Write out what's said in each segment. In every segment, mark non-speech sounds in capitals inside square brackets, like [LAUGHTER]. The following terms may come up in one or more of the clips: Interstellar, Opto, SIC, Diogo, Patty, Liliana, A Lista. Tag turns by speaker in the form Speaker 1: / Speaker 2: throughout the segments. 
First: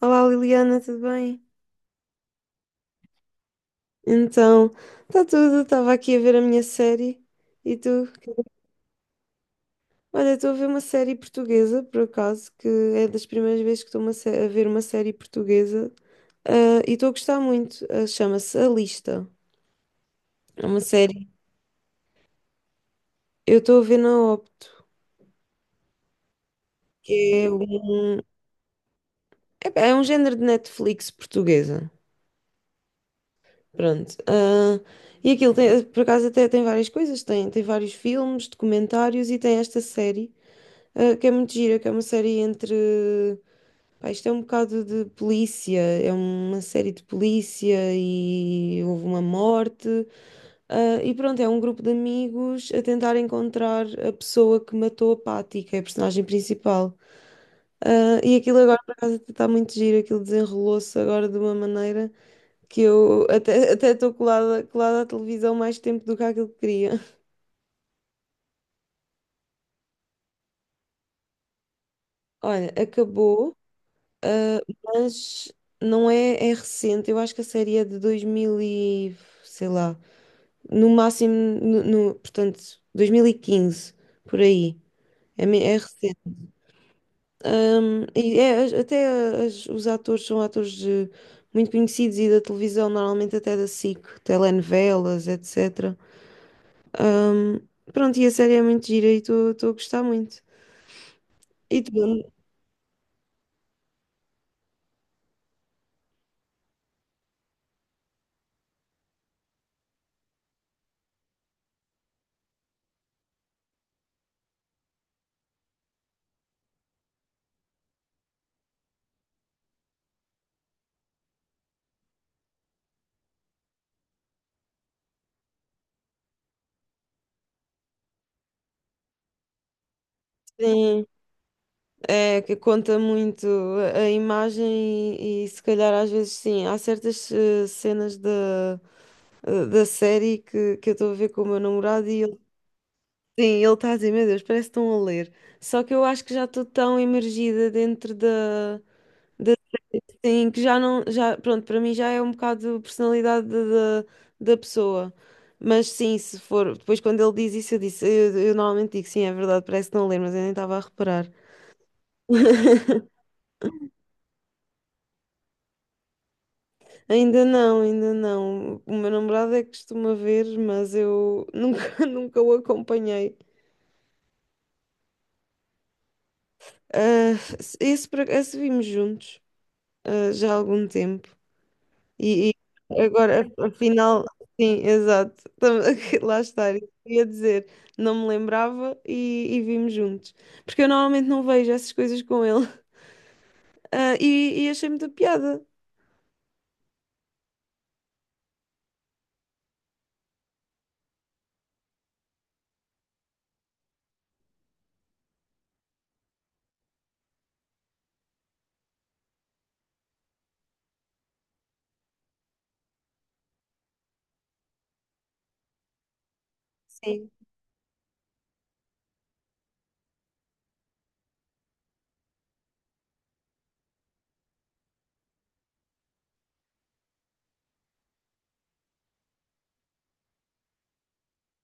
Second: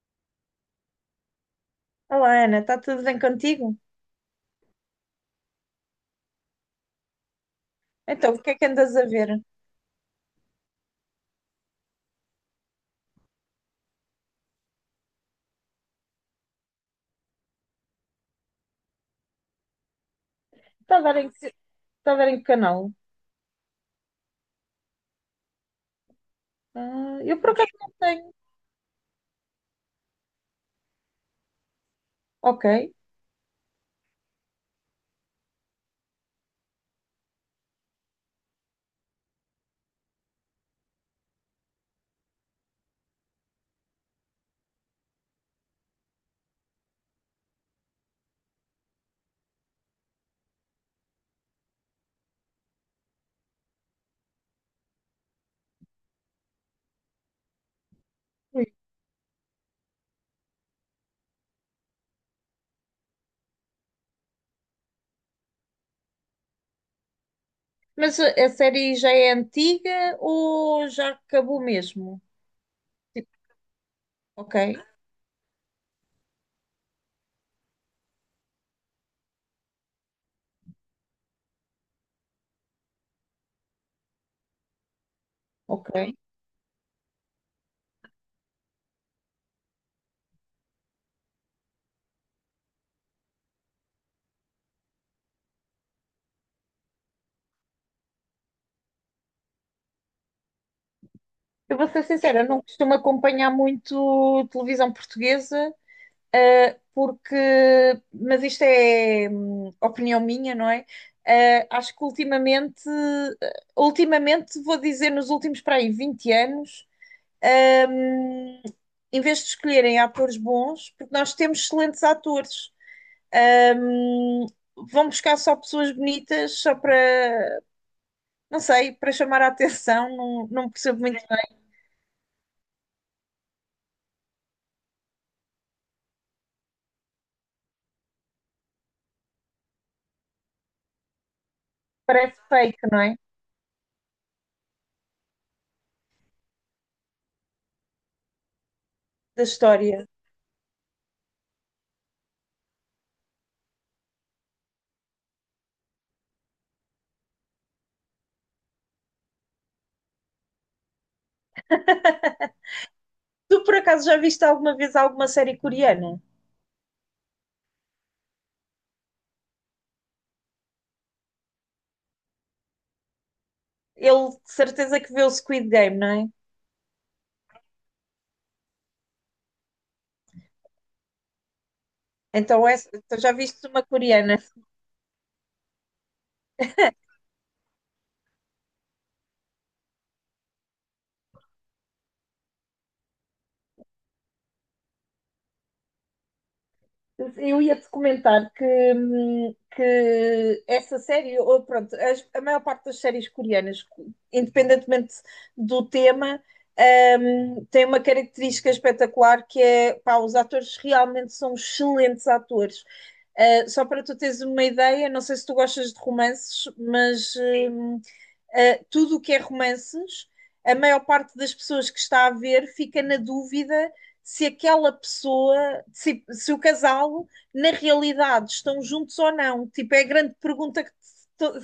Speaker 1: Olá Liliana, tudo bem?
Speaker 2: Olá, Ana, está tudo bem contigo?
Speaker 1: Então, está tudo, estava aqui a ver a minha série e tu?
Speaker 2: Então, o que é que andas a ver?
Speaker 1: Olha, estou a ver uma série portuguesa, por acaso, que é das primeiras vezes que estou a ver uma série portuguesa e estou a gostar muito. Chama-se A Lista. É uma
Speaker 2: Está a ver
Speaker 1: série.
Speaker 2: em que, está a ver em que canal?
Speaker 1: Eu estou a ver na Opto,
Speaker 2: Ah, eu
Speaker 1: que é
Speaker 2: por acaso não tenho.
Speaker 1: é um género de Netflix portuguesa.
Speaker 2: Ok.
Speaker 1: Pronto. E aquilo, por acaso, até tem várias coisas: tem vários filmes, documentários e tem esta série. Que é muito gira, que é uma série entre. Pá, isto é um bocado de polícia, é uma série de polícia e houve uma morte. E pronto, é um grupo de amigos a tentar encontrar a pessoa que matou a Patty, que é a personagem principal. E aquilo
Speaker 2: Ui.
Speaker 1: agora, por acaso, está muito giro, aquilo desenrolou-se agora de uma maneira que eu até estou colada à televisão mais tempo do que aquilo que queria. [LAUGHS]
Speaker 2: Mas a série já é antiga ou já acabou mesmo?
Speaker 1: Olha,
Speaker 2: Tipo,
Speaker 1: acabou.
Speaker 2: ok,
Speaker 1: Mas não é, é recente, eu acho que a série é de 2000 e, sei lá, no máximo, portanto, 2015 por aí, é
Speaker 2: ok.
Speaker 1: recente. E até os atores são atores muito conhecidos e da televisão, normalmente até da SIC, telenovelas, etc. Ahm, Pronto, e a série é muito gira e estou a gostar muito.
Speaker 2: Eu
Speaker 1: E
Speaker 2: vou
Speaker 1: tu?
Speaker 2: ser sincera, eu não costumo acompanhar muito televisão portuguesa, ah, porque, mas isto é opinião minha, não é? Ah, acho que ultimamente, vou dizer nos últimos para aí 20 anos. Ahm, em vez de escolherem atores bons, porque nós temos excelentes atores. Ahm, vão buscar só pessoas bonitas, só para, não sei, para chamar a atenção. Não, não percebo
Speaker 1: Sim.
Speaker 2: muito bem.
Speaker 1: É, que conta muito a imagem e se calhar às vezes sim, há certas cenas da série que eu estou a ver com o meu namorado e
Speaker 2: Parece
Speaker 1: ele,
Speaker 2: fake, não é?
Speaker 1: sim, ele está a dizer, meu Deus, parece que estão a ler. Só que eu acho que já estou tão imergida dentro da,
Speaker 2: Da
Speaker 1: da
Speaker 2: história.
Speaker 1: sim, que já não, já, pronto, para mim já é um bocado personalidade da pessoa. Mas sim, se for, depois quando ele diz isso, eu disse, eu normalmente digo, sim, é verdade, parece que estão a ler, mas eu nem estava a reparar. [LAUGHS]
Speaker 2: Tu, por acaso, já viste alguma vez alguma série coreana?
Speaker 1: Ainda não, ainda não. O meu namorado é que costuma ver, mas eu nunca, [LAUGHS] nunca o acompanhei.
Speaker 2: Ele, de certeza que vê o Squid Game, não é?
Speaker 1: Ah, esse vimos juntos, ah, já há algum tempo. E,
Speaker 2: Então,
Speaker 1: e
Speaker 2: então já
Speaker 1: agora,
Speaker 2: viste uma
Speaker 1: afinal,
Speaker 2: coreana?
Speaker 1: sim, exato. [LAUGHS] Lá está, eu ia dizer, não me lembrava e vimos juntos. Porque eu normalmente não vejo essas coisas com ele. [LAUGHS] E achei muita piada.
Speaker 2: Eu ia-te comentar que essa série, ou pronto, a maior parte das séries coreanas, independentemente do tema, tem uma característica espetacular que é, pá, os atores realmente são excelentes atores. Só para tu teres uma ideia, não sei se tu gostas de romances,
Speaker 1: Sim.
Speaker 2: mas sim, tudo o que é romances, a maior parte das pessoas que está a ver fica na dúvida se aquela pessoa, se o casal, na realidade, estão juntos ou não. Tipo, é a grande pergunta que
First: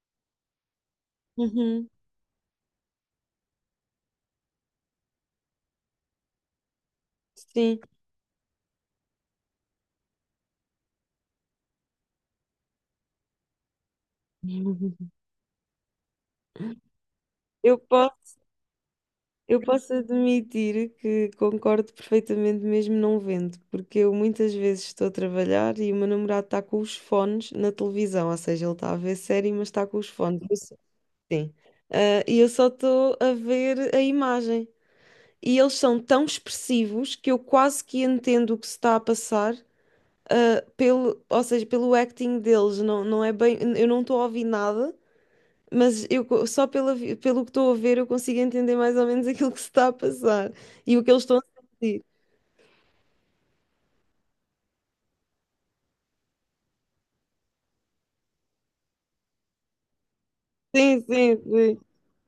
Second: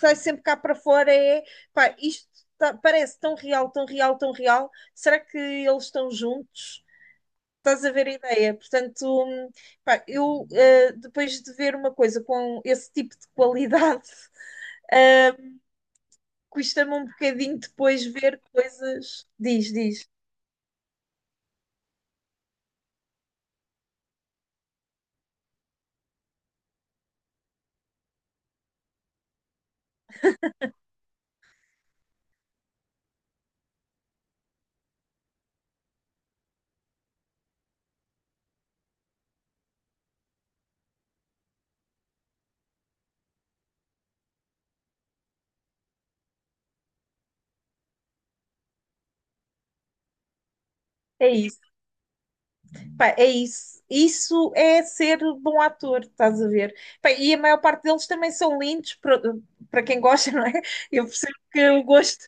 Speaker 2: sai sempre cá para fora é,
Speaker 1: Uhum,
Speaker 2: pá, parece tão real, tão real, tão real. Será que eles estão juntos?
Speaker 1: sim.
Speaker 2: Estás a ver a ideia? Portanto, pá, eu depois de ver uma coisa com esse tipo de qualidade, [LAUGHS]
Speaker 1: [LAUGHS]
Speaker 2: uh, custa-me um bocadinho
Speaker 1: Eu
Speaker 2: depois
Speaker 1: posso.
Speaker 2: ver coisas.
Speaker 1: Eu
Speaker 2: Diz,
Speaker 1: posso
Speaker 2: diz.
Speaker 1: admitir que concordo perfeitamente, mesmo não vendo, porque eu muitas vezes estou a trabalhar e o meu namorado está com os fones na televisão, ou seja, ele está a ver série, mas está com os fones. Sim. E eu só estou a ver a imagem. E eles são tão expressivos que eu quase que entendo o que se está a passar, ou seja, pelo acting deles. Não, não é bem, eu não estou a ouvir nada mas eu, pelo que estou a ver, eu consigo entender mais ou menos aquilo que se está a passar e o que eles
Speaker 2: É
Speaker 1: estão a
Speaker 2: isso.
Speaker 1: sentir.
Speaker 2: Pá, é isso. Isso é ser bom ator, estás a ver? Pá, e a maior parte deles também são lindos, para quem gosta, [LAUGHS] não é?
Speaker 1: Sim,
Speaker 2: Eu percebo
Speaker 1: sim,
Speaker 2: que
Speaker 1: sim,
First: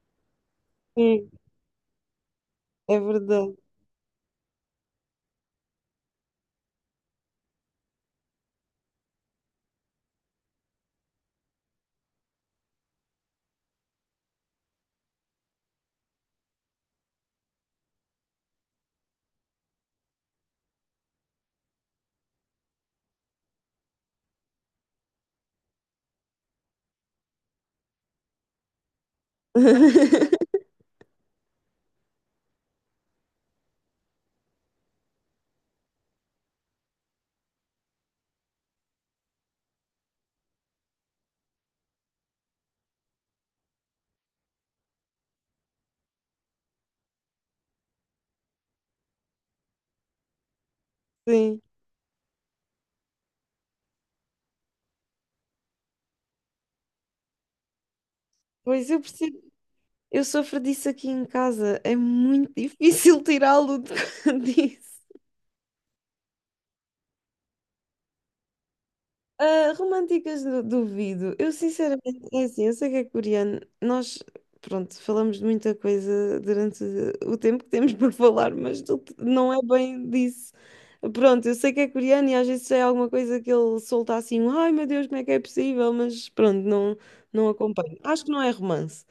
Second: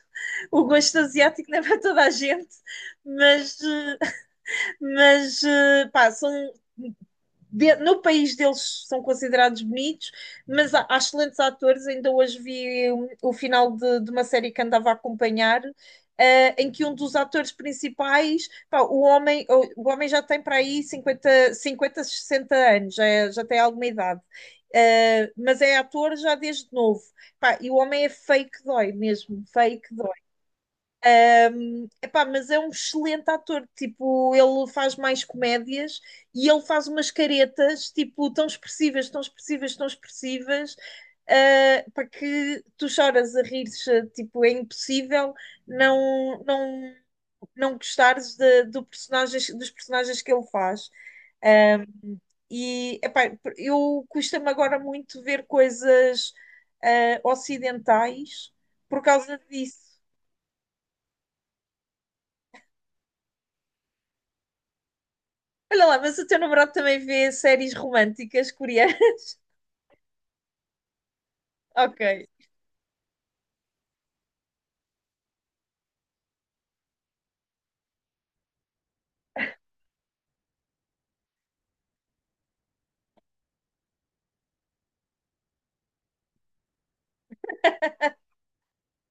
Speaker 2: o gosto
Speaker 1: sim,
Speaker 2: asiático não é para toda a gente,
Speaker 1: é verdade.
Speaker 2: mas, pá, são no país deles são considerados bonitos, mas há excelentes atores. Ainda hoje vi um, o final de uma série que andava a acompanhar, eh, em que um dos atores principais, pá, o homem já tem para aí 50 50 60 anos, já, já tem alguma idade. Eh, mas é ator já desde novo. Pá, e o homem é fake dói mesmo, fake.
Speaker 1: [LAUGHS]
Speaker 2: Epá, mas é um excelente ator, tipo, ele faz mais comédias e ele faz umas caretas, tipo, tão expressivas, tão expressivas, tão expressivas, ah, para que tu choras a rir, tipo, é impossível não não não gostares do personagens, dos personagens que ele faz.
Speaker 1: Sim,
Speaker 2: Ah, e, epá, eu custa-me agora muito ver coisas ocidentais
Speaker 1: pois eu
Speaker 2: por
Speaker 1: percebo.
Speaker 2: causa disso.
Speaker 1: Eu sofro disso aqui em casa. É muito difícil tirá-lo de- [LAUGHS] disso.
Speaker 2: Olha lá, mas o teu namorado também vê séries românticas coreanas? [LAUGHS]
Speaker 1: Ah, duvido. Eu sinceramente,
Speaker 2: Ok.
Speaker 1: é assim, eu sei que é coreano. Nós, pronto, falamos de muita coisa durante o tempo que temos [LAUGHS] por falar, não é bem disso. Pronto, eu sei que é coreano e às vezes é alguma coisa que ele solta assim, um, ai meu Deus, como é que é possível? Mas pronto, não, não acompanho. Acho que não é romance.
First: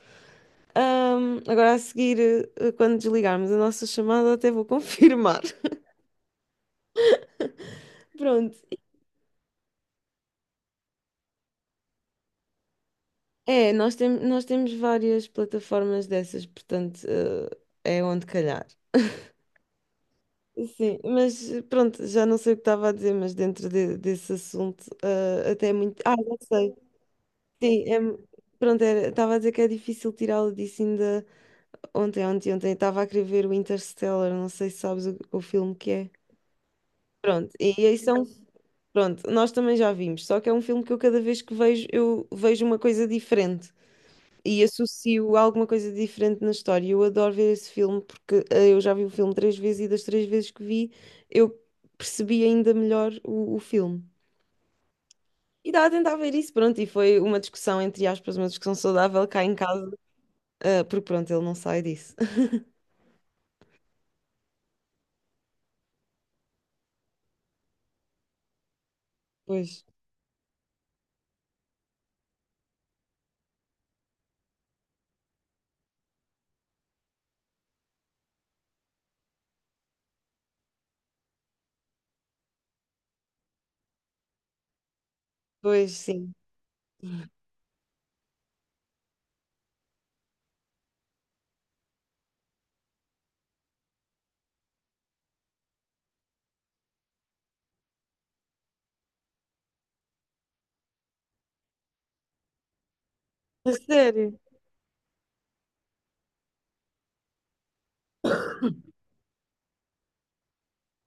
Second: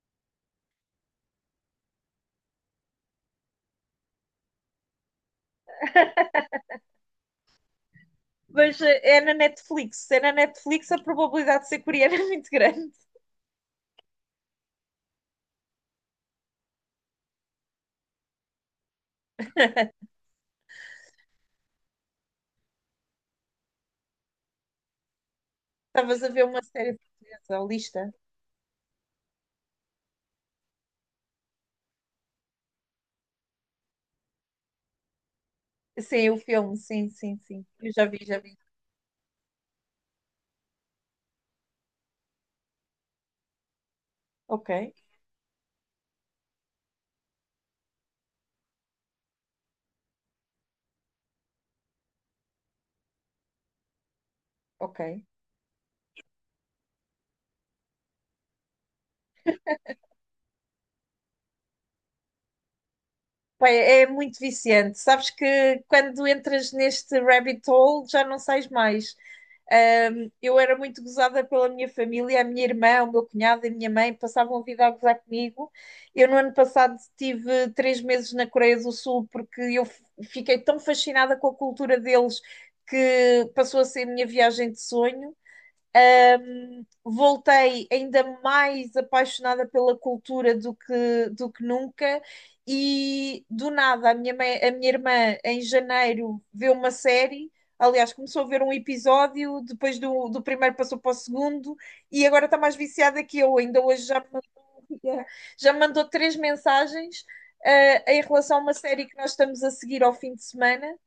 Speaker 1: Agora a seguir, quando desligarmos a nossa chamada, até vou confirmar. [LAUGHS] Pronto.
Speaker 2: Mas eh, é na Netflix. Se é na Netflix, a probabilidade de ser coreana [LAUGHS] é muito grande.
Speaker 1: Nós temos várias plataformas dessas, portanto, é onde calhar. Sim, pronto, já não sei o que estava a dizer, mas desse assunto, até é muito. Ah,
Speaker 2: Estavas a
Speaker 1: já
Speaker 2: ver uma
Speaker 1: sei.
Speaker 2: série portuguesa, a
Speaker 1: Sim,
Speaker 2: lista?
Speaker 1: pronto, estava a dizer que é difícil tirá-lo disso ainda. Ontem, estava a querer ver o Interstellar, não sei se sabes o filme que é.
Speaker 2: Sim, o filme, sim, sim,
Speaker 1: Pronto,
Speaker 2: sim.
Speaker 1: e
Speaker 2: Eu
Speaker 1: aí
Speaker 2: já vi,
Speaker 1: são.
Speaker 2: já vi.
Speaker 1: Pronto, nós também já vimos, só que é um filme que eu cada vez que vejo, eu vejo uma coisa diferente. E
Speaker 2: Ok,
Speaker 1: associo a alguma coisa diferente na história. Eu adoro ver esse filme porque eu já vi o filme três vezes e das três vezes que vi eu percebi ainda melhor o filme.
Speaker 2: ok.
Speaker 1: E estava a tentar ver isso, pronto, e foi uma discussão, entre aspas, uma discussão saudável cá em casa, porque pronto, ele não sai disso. [LAUGHS]
Speaker 2: Pá, é muito viciante. Sabes que quando entras neste rabbit hole já não sais mais.
Speaker 1: Pois,
Speaker 2: Eu era muito gozada pela minha família, a minha irmã, o meu cunhado e a minha mãe passavam a vida a gozar comigo. Eu, no ano passado, tive três meses na Coreia do Sul porque fiquei tão fascinada com a cultura deles que passou a ser a minha viagem de sonho.
Speaker 1: pois sim.
Speaker 2: Voltei ainda mais apaixonada pela cultura do que nunca. E do nada, a minha irmã, em janeiro, vê uma série. Aliás, começou a ver um episódio, do primeiro passou para o segundo, e agora está mais viciada que eu.
Speaker 1: A
Speaker 2: Ainda hoje já me
Speaker 1: sério?
Speaker 2: mandou, [LAUGHS] já me mandou três mensagens, eh, em relação a uma série que nós estamos a seguir ao fim de semana.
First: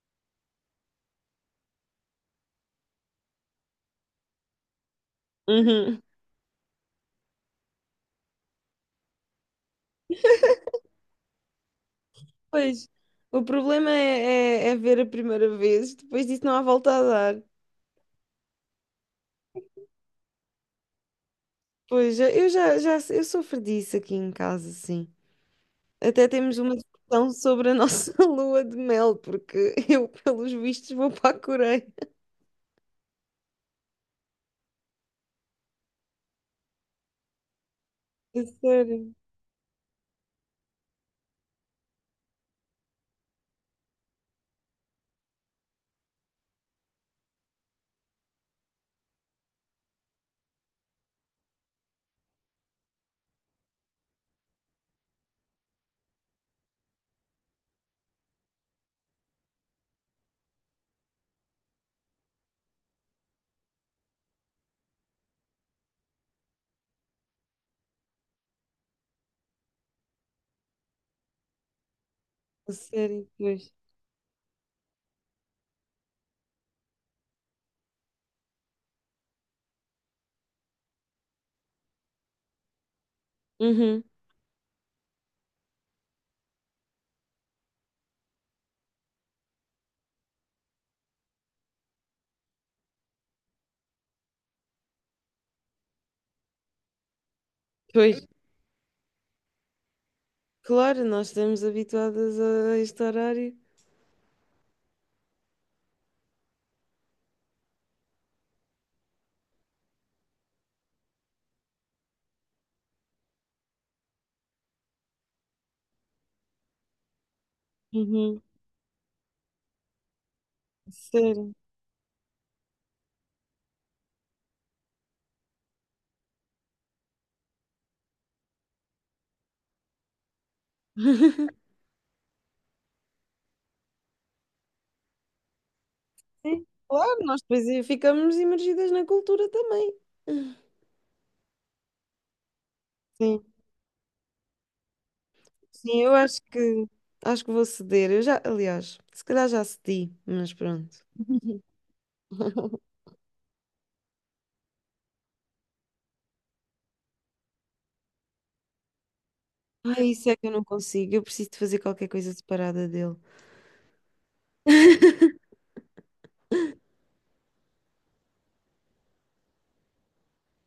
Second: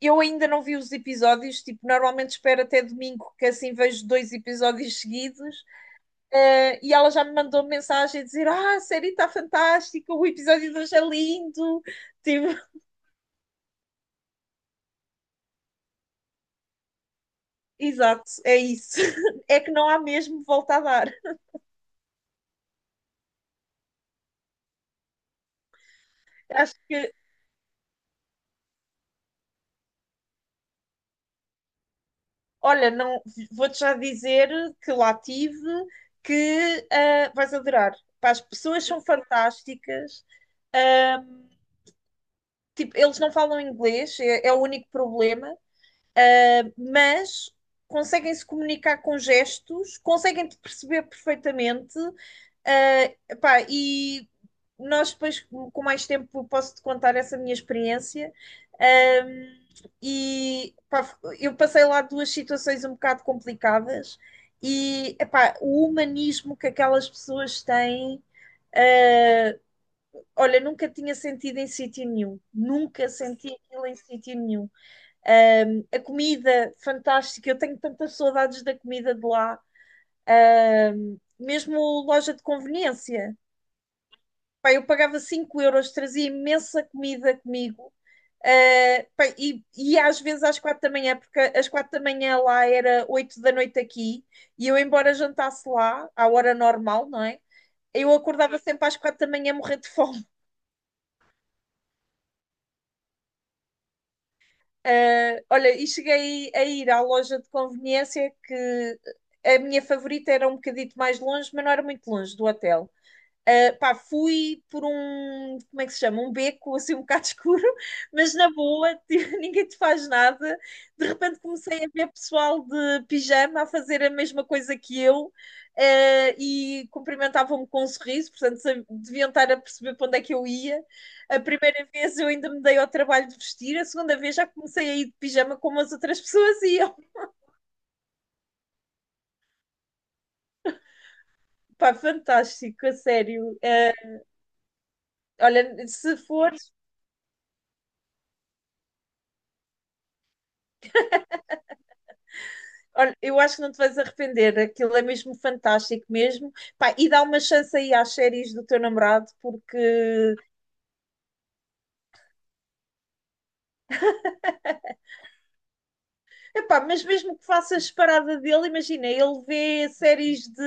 Speaker 2: Eu ainda não vi os episódios, tipo, normalmente espero até domingo, que assim vejo dois episódios seguidos,
Speaker 1: Uhum.
Speaker 2: eh, e ela já me mandou mensagem a dizer: Ah, a série está fantástica, o episódio de hoje é lindo. Tipo, [LAUGHS]
Speaker 1: Pois, o problema é ver a primeira vez, depois disso não há volta a dar.
Speaker 2: exato, é isso. [LAUGHS] É que não há mesmo volta a dar.
Speaker 1: Pois, eu sofro disso aqui em casa, sim. Até temos uma
Speaker 2: Acho que,
Speaker 1: discussão sobre a nossa [LAUGHS] lua de mel, porque [LAUGHS] eu, pelos vistos, vou para a Coreia.
Speaker 2: olha, não vou-te já dizer que lá tive, que ah, vais adorar. Pá, as
Speaker 1: A
Speaker 2: pessoas são
Speaker 1: sério,
Speaker 2: fantásticas. Ah, tipo, eles não falam inglês, é o único problema. Mas conseguem se comunicar com gestos, conseguem te perceber perfeitamente, ah, pá, e nós depois com mais tempo posso te contar essa minha experiência. Ahm, e pá, eu passei lá duas situações um bocado complicadas e epá, o humanismo que aquelas pessoas têm, olha, nunca tinha sentido em sítio nenhum,
Speaker 1: a
Speaker 2: nunca
Speaker 1: sério,
Speaker 2: senti
Speaker 1: pois.
Speaker 2: aquilo em sítio nenhum. Um, a comida fantástica, eu tenho tantas saudades da comida de lá. Um, mesmo loja de conveniência.
Speaker 1: Uhum,
Speaker 2: Pá, eu pagava 5 euros, trazia imensa comida comigo. E às vezes às quatro da manhã, porque às quatro da manhã lá era oito da noite aqui, e eu, embora jantasse lá, à hora normal, não é? Eu
Speaker 1: pois.
Speaker 2: acordava sempre às quatro da manhã a morrer de fome.
Speaker 1: Claro, nós estamos habituadas a este horário.
Speaker 2: Ah, olha, e cheguei a ir à loja de conveniência que a minha favorita era um bocadito mais longe, mas não era muito longe do hotel. Pá, fui por um, como é que se chama? Um beco assim um bocado [LAUGHS] escuro, mas
Speaker 1: Uhum,
Speaker 2: na boa, [LAUGHS] tipo, ninguém te faz nada.
Speaker 1: a
Speaker 2: De repente
Speaker 1: sério.
Speaker 2: comecei a ver pessoal de pijama a fazer a mesma coisa que eu, e cumprimentavam-me com um sorriso, portanto deviam estar a perceber para onde é que eu ia. A primeira vez eu ainda me dei ao trabalho de vestir, a segunda vez já comecei a ir de pijama como as outras [LAUGHS] pessoas
Speaker 1: Sim,
Speaker 2: iam.
Speaker 1: claro, nós depois aí ficamos imergidas na cultura também.
Speaker 2: Pá, fantástico, a
Speaker 1: Sim,
Speaker 2: sério. Olha,
Speaker 1: sim, eu
Speaker 2: se for.
Speaker 1: acho que vou ceder. Eu já, aliás, se calhar já cedi, mas pronto. [LAUGHS]
Speaker 2: Olha, eu acho que não te vais arrepender, aquilo é mesmo fantástico mesmo. Pá, e dá uma chance aí às séries do teu namorado,
Speaker 1: Ai, isso
Speaker 2: porque,
Speaker 1: é que eu não consigo. Eu preciso de fazer qualquer coisa separada dele.
Speaker 2: epá, mas mesmo que faças parada dele, imagina, ele vê séries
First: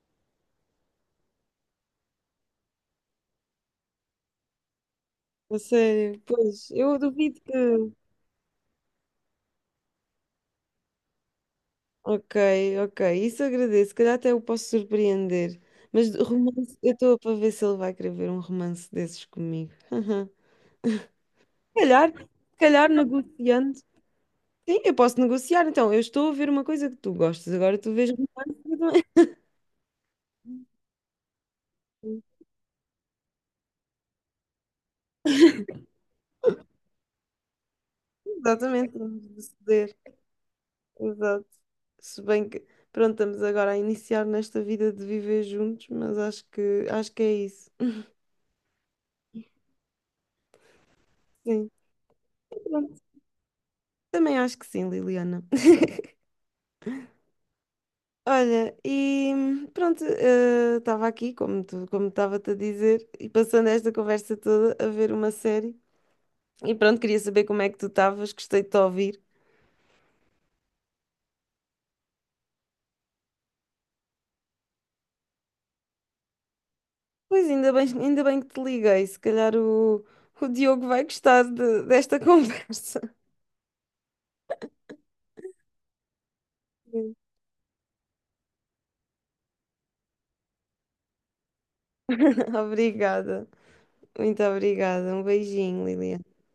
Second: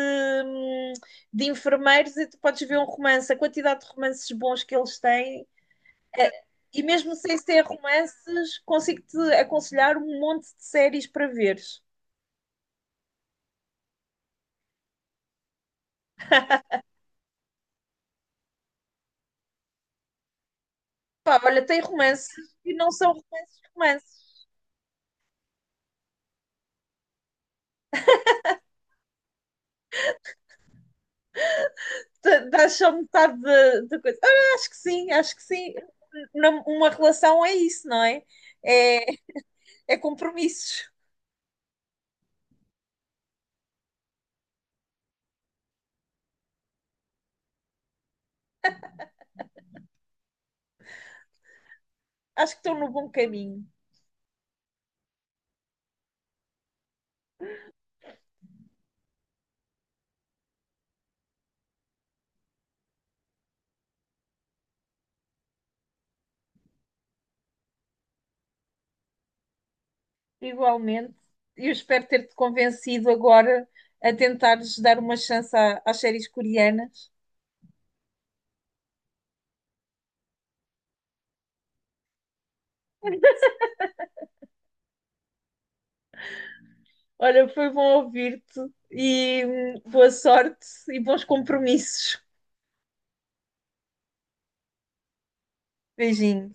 Speaker 2: hum, de enfermeiros e tu podes ver um romance, a quantidade de romances bons que eles têm.
Speaker 1: A sério,
Speaker 2: É,
Speaker 1: pois,
Speaker 2: e
Speaker 1: eu
Speaker 2: mesmo sem
Speaker 1: duvido que.
Speaker 2: ser romances, consigo-te aconselhar um monte de séries para veres.
Speaker 1: Ok, ok, isso agradeço. Se calhar até o posso surpreender. Mas de romance, eu estou para ver se ele vai querer ver um romance desses comigo. [LAUGHS]
Speaker 2: Pá, olha, tem romances
Speaker 1: Se
Speaker 2: e
Speaker 1: calhar
Speaker 2: não são romances,
Speaker 1: negociando.
Speaker 2: romances.
Speaker 1: Sim, eu posso negociar. Então, eu estou a ver uma coisa que tu gostas, agora tu vês romance.
Speaker 2: Dá só metade da coisa. Ah, acho que sim, acho que sim. Uma relação é isso, não é?
Speaker 1: [LAUGHS] Exatamente,
Speaker 2: É,
Speaker 1: vamos decidir.
Speaker 2: é compromissos.
Speaker 1: Exato. Se bem que, pronto, estamos agora a iniciar nesta vida de viver juntos, mas acho que é isso. Sim,
Speaker 2: Acho que estou no
Speaker 1: pronto.
Speaker 2: bom caminho.
Speaker 1: Também acho que sim, Liliana. Olha, e pronto, estava aqui, como estava-te a dizer, e passando esta conversa toda a ver uma série. E pronto, queria saber como é que tu estavas, gostei de te ouvir.
Speaker 2: Igualmente, eu espero ter-te convencido agora a tentares dar uma chance às séries coreanas.
Speaker 1: Pois ainda bem que te liguei, se calhar o Diogo vai gostar desta [LAUGHS] conversa.
Speaker 2: Olha, foi bom ouvir-te e boa sorte e bons compromissos.
Speaker 1: [LAUGHS] Obrigada, muito obrigada. Um beijinho, Liliana.
Speaker 2: Beijinho.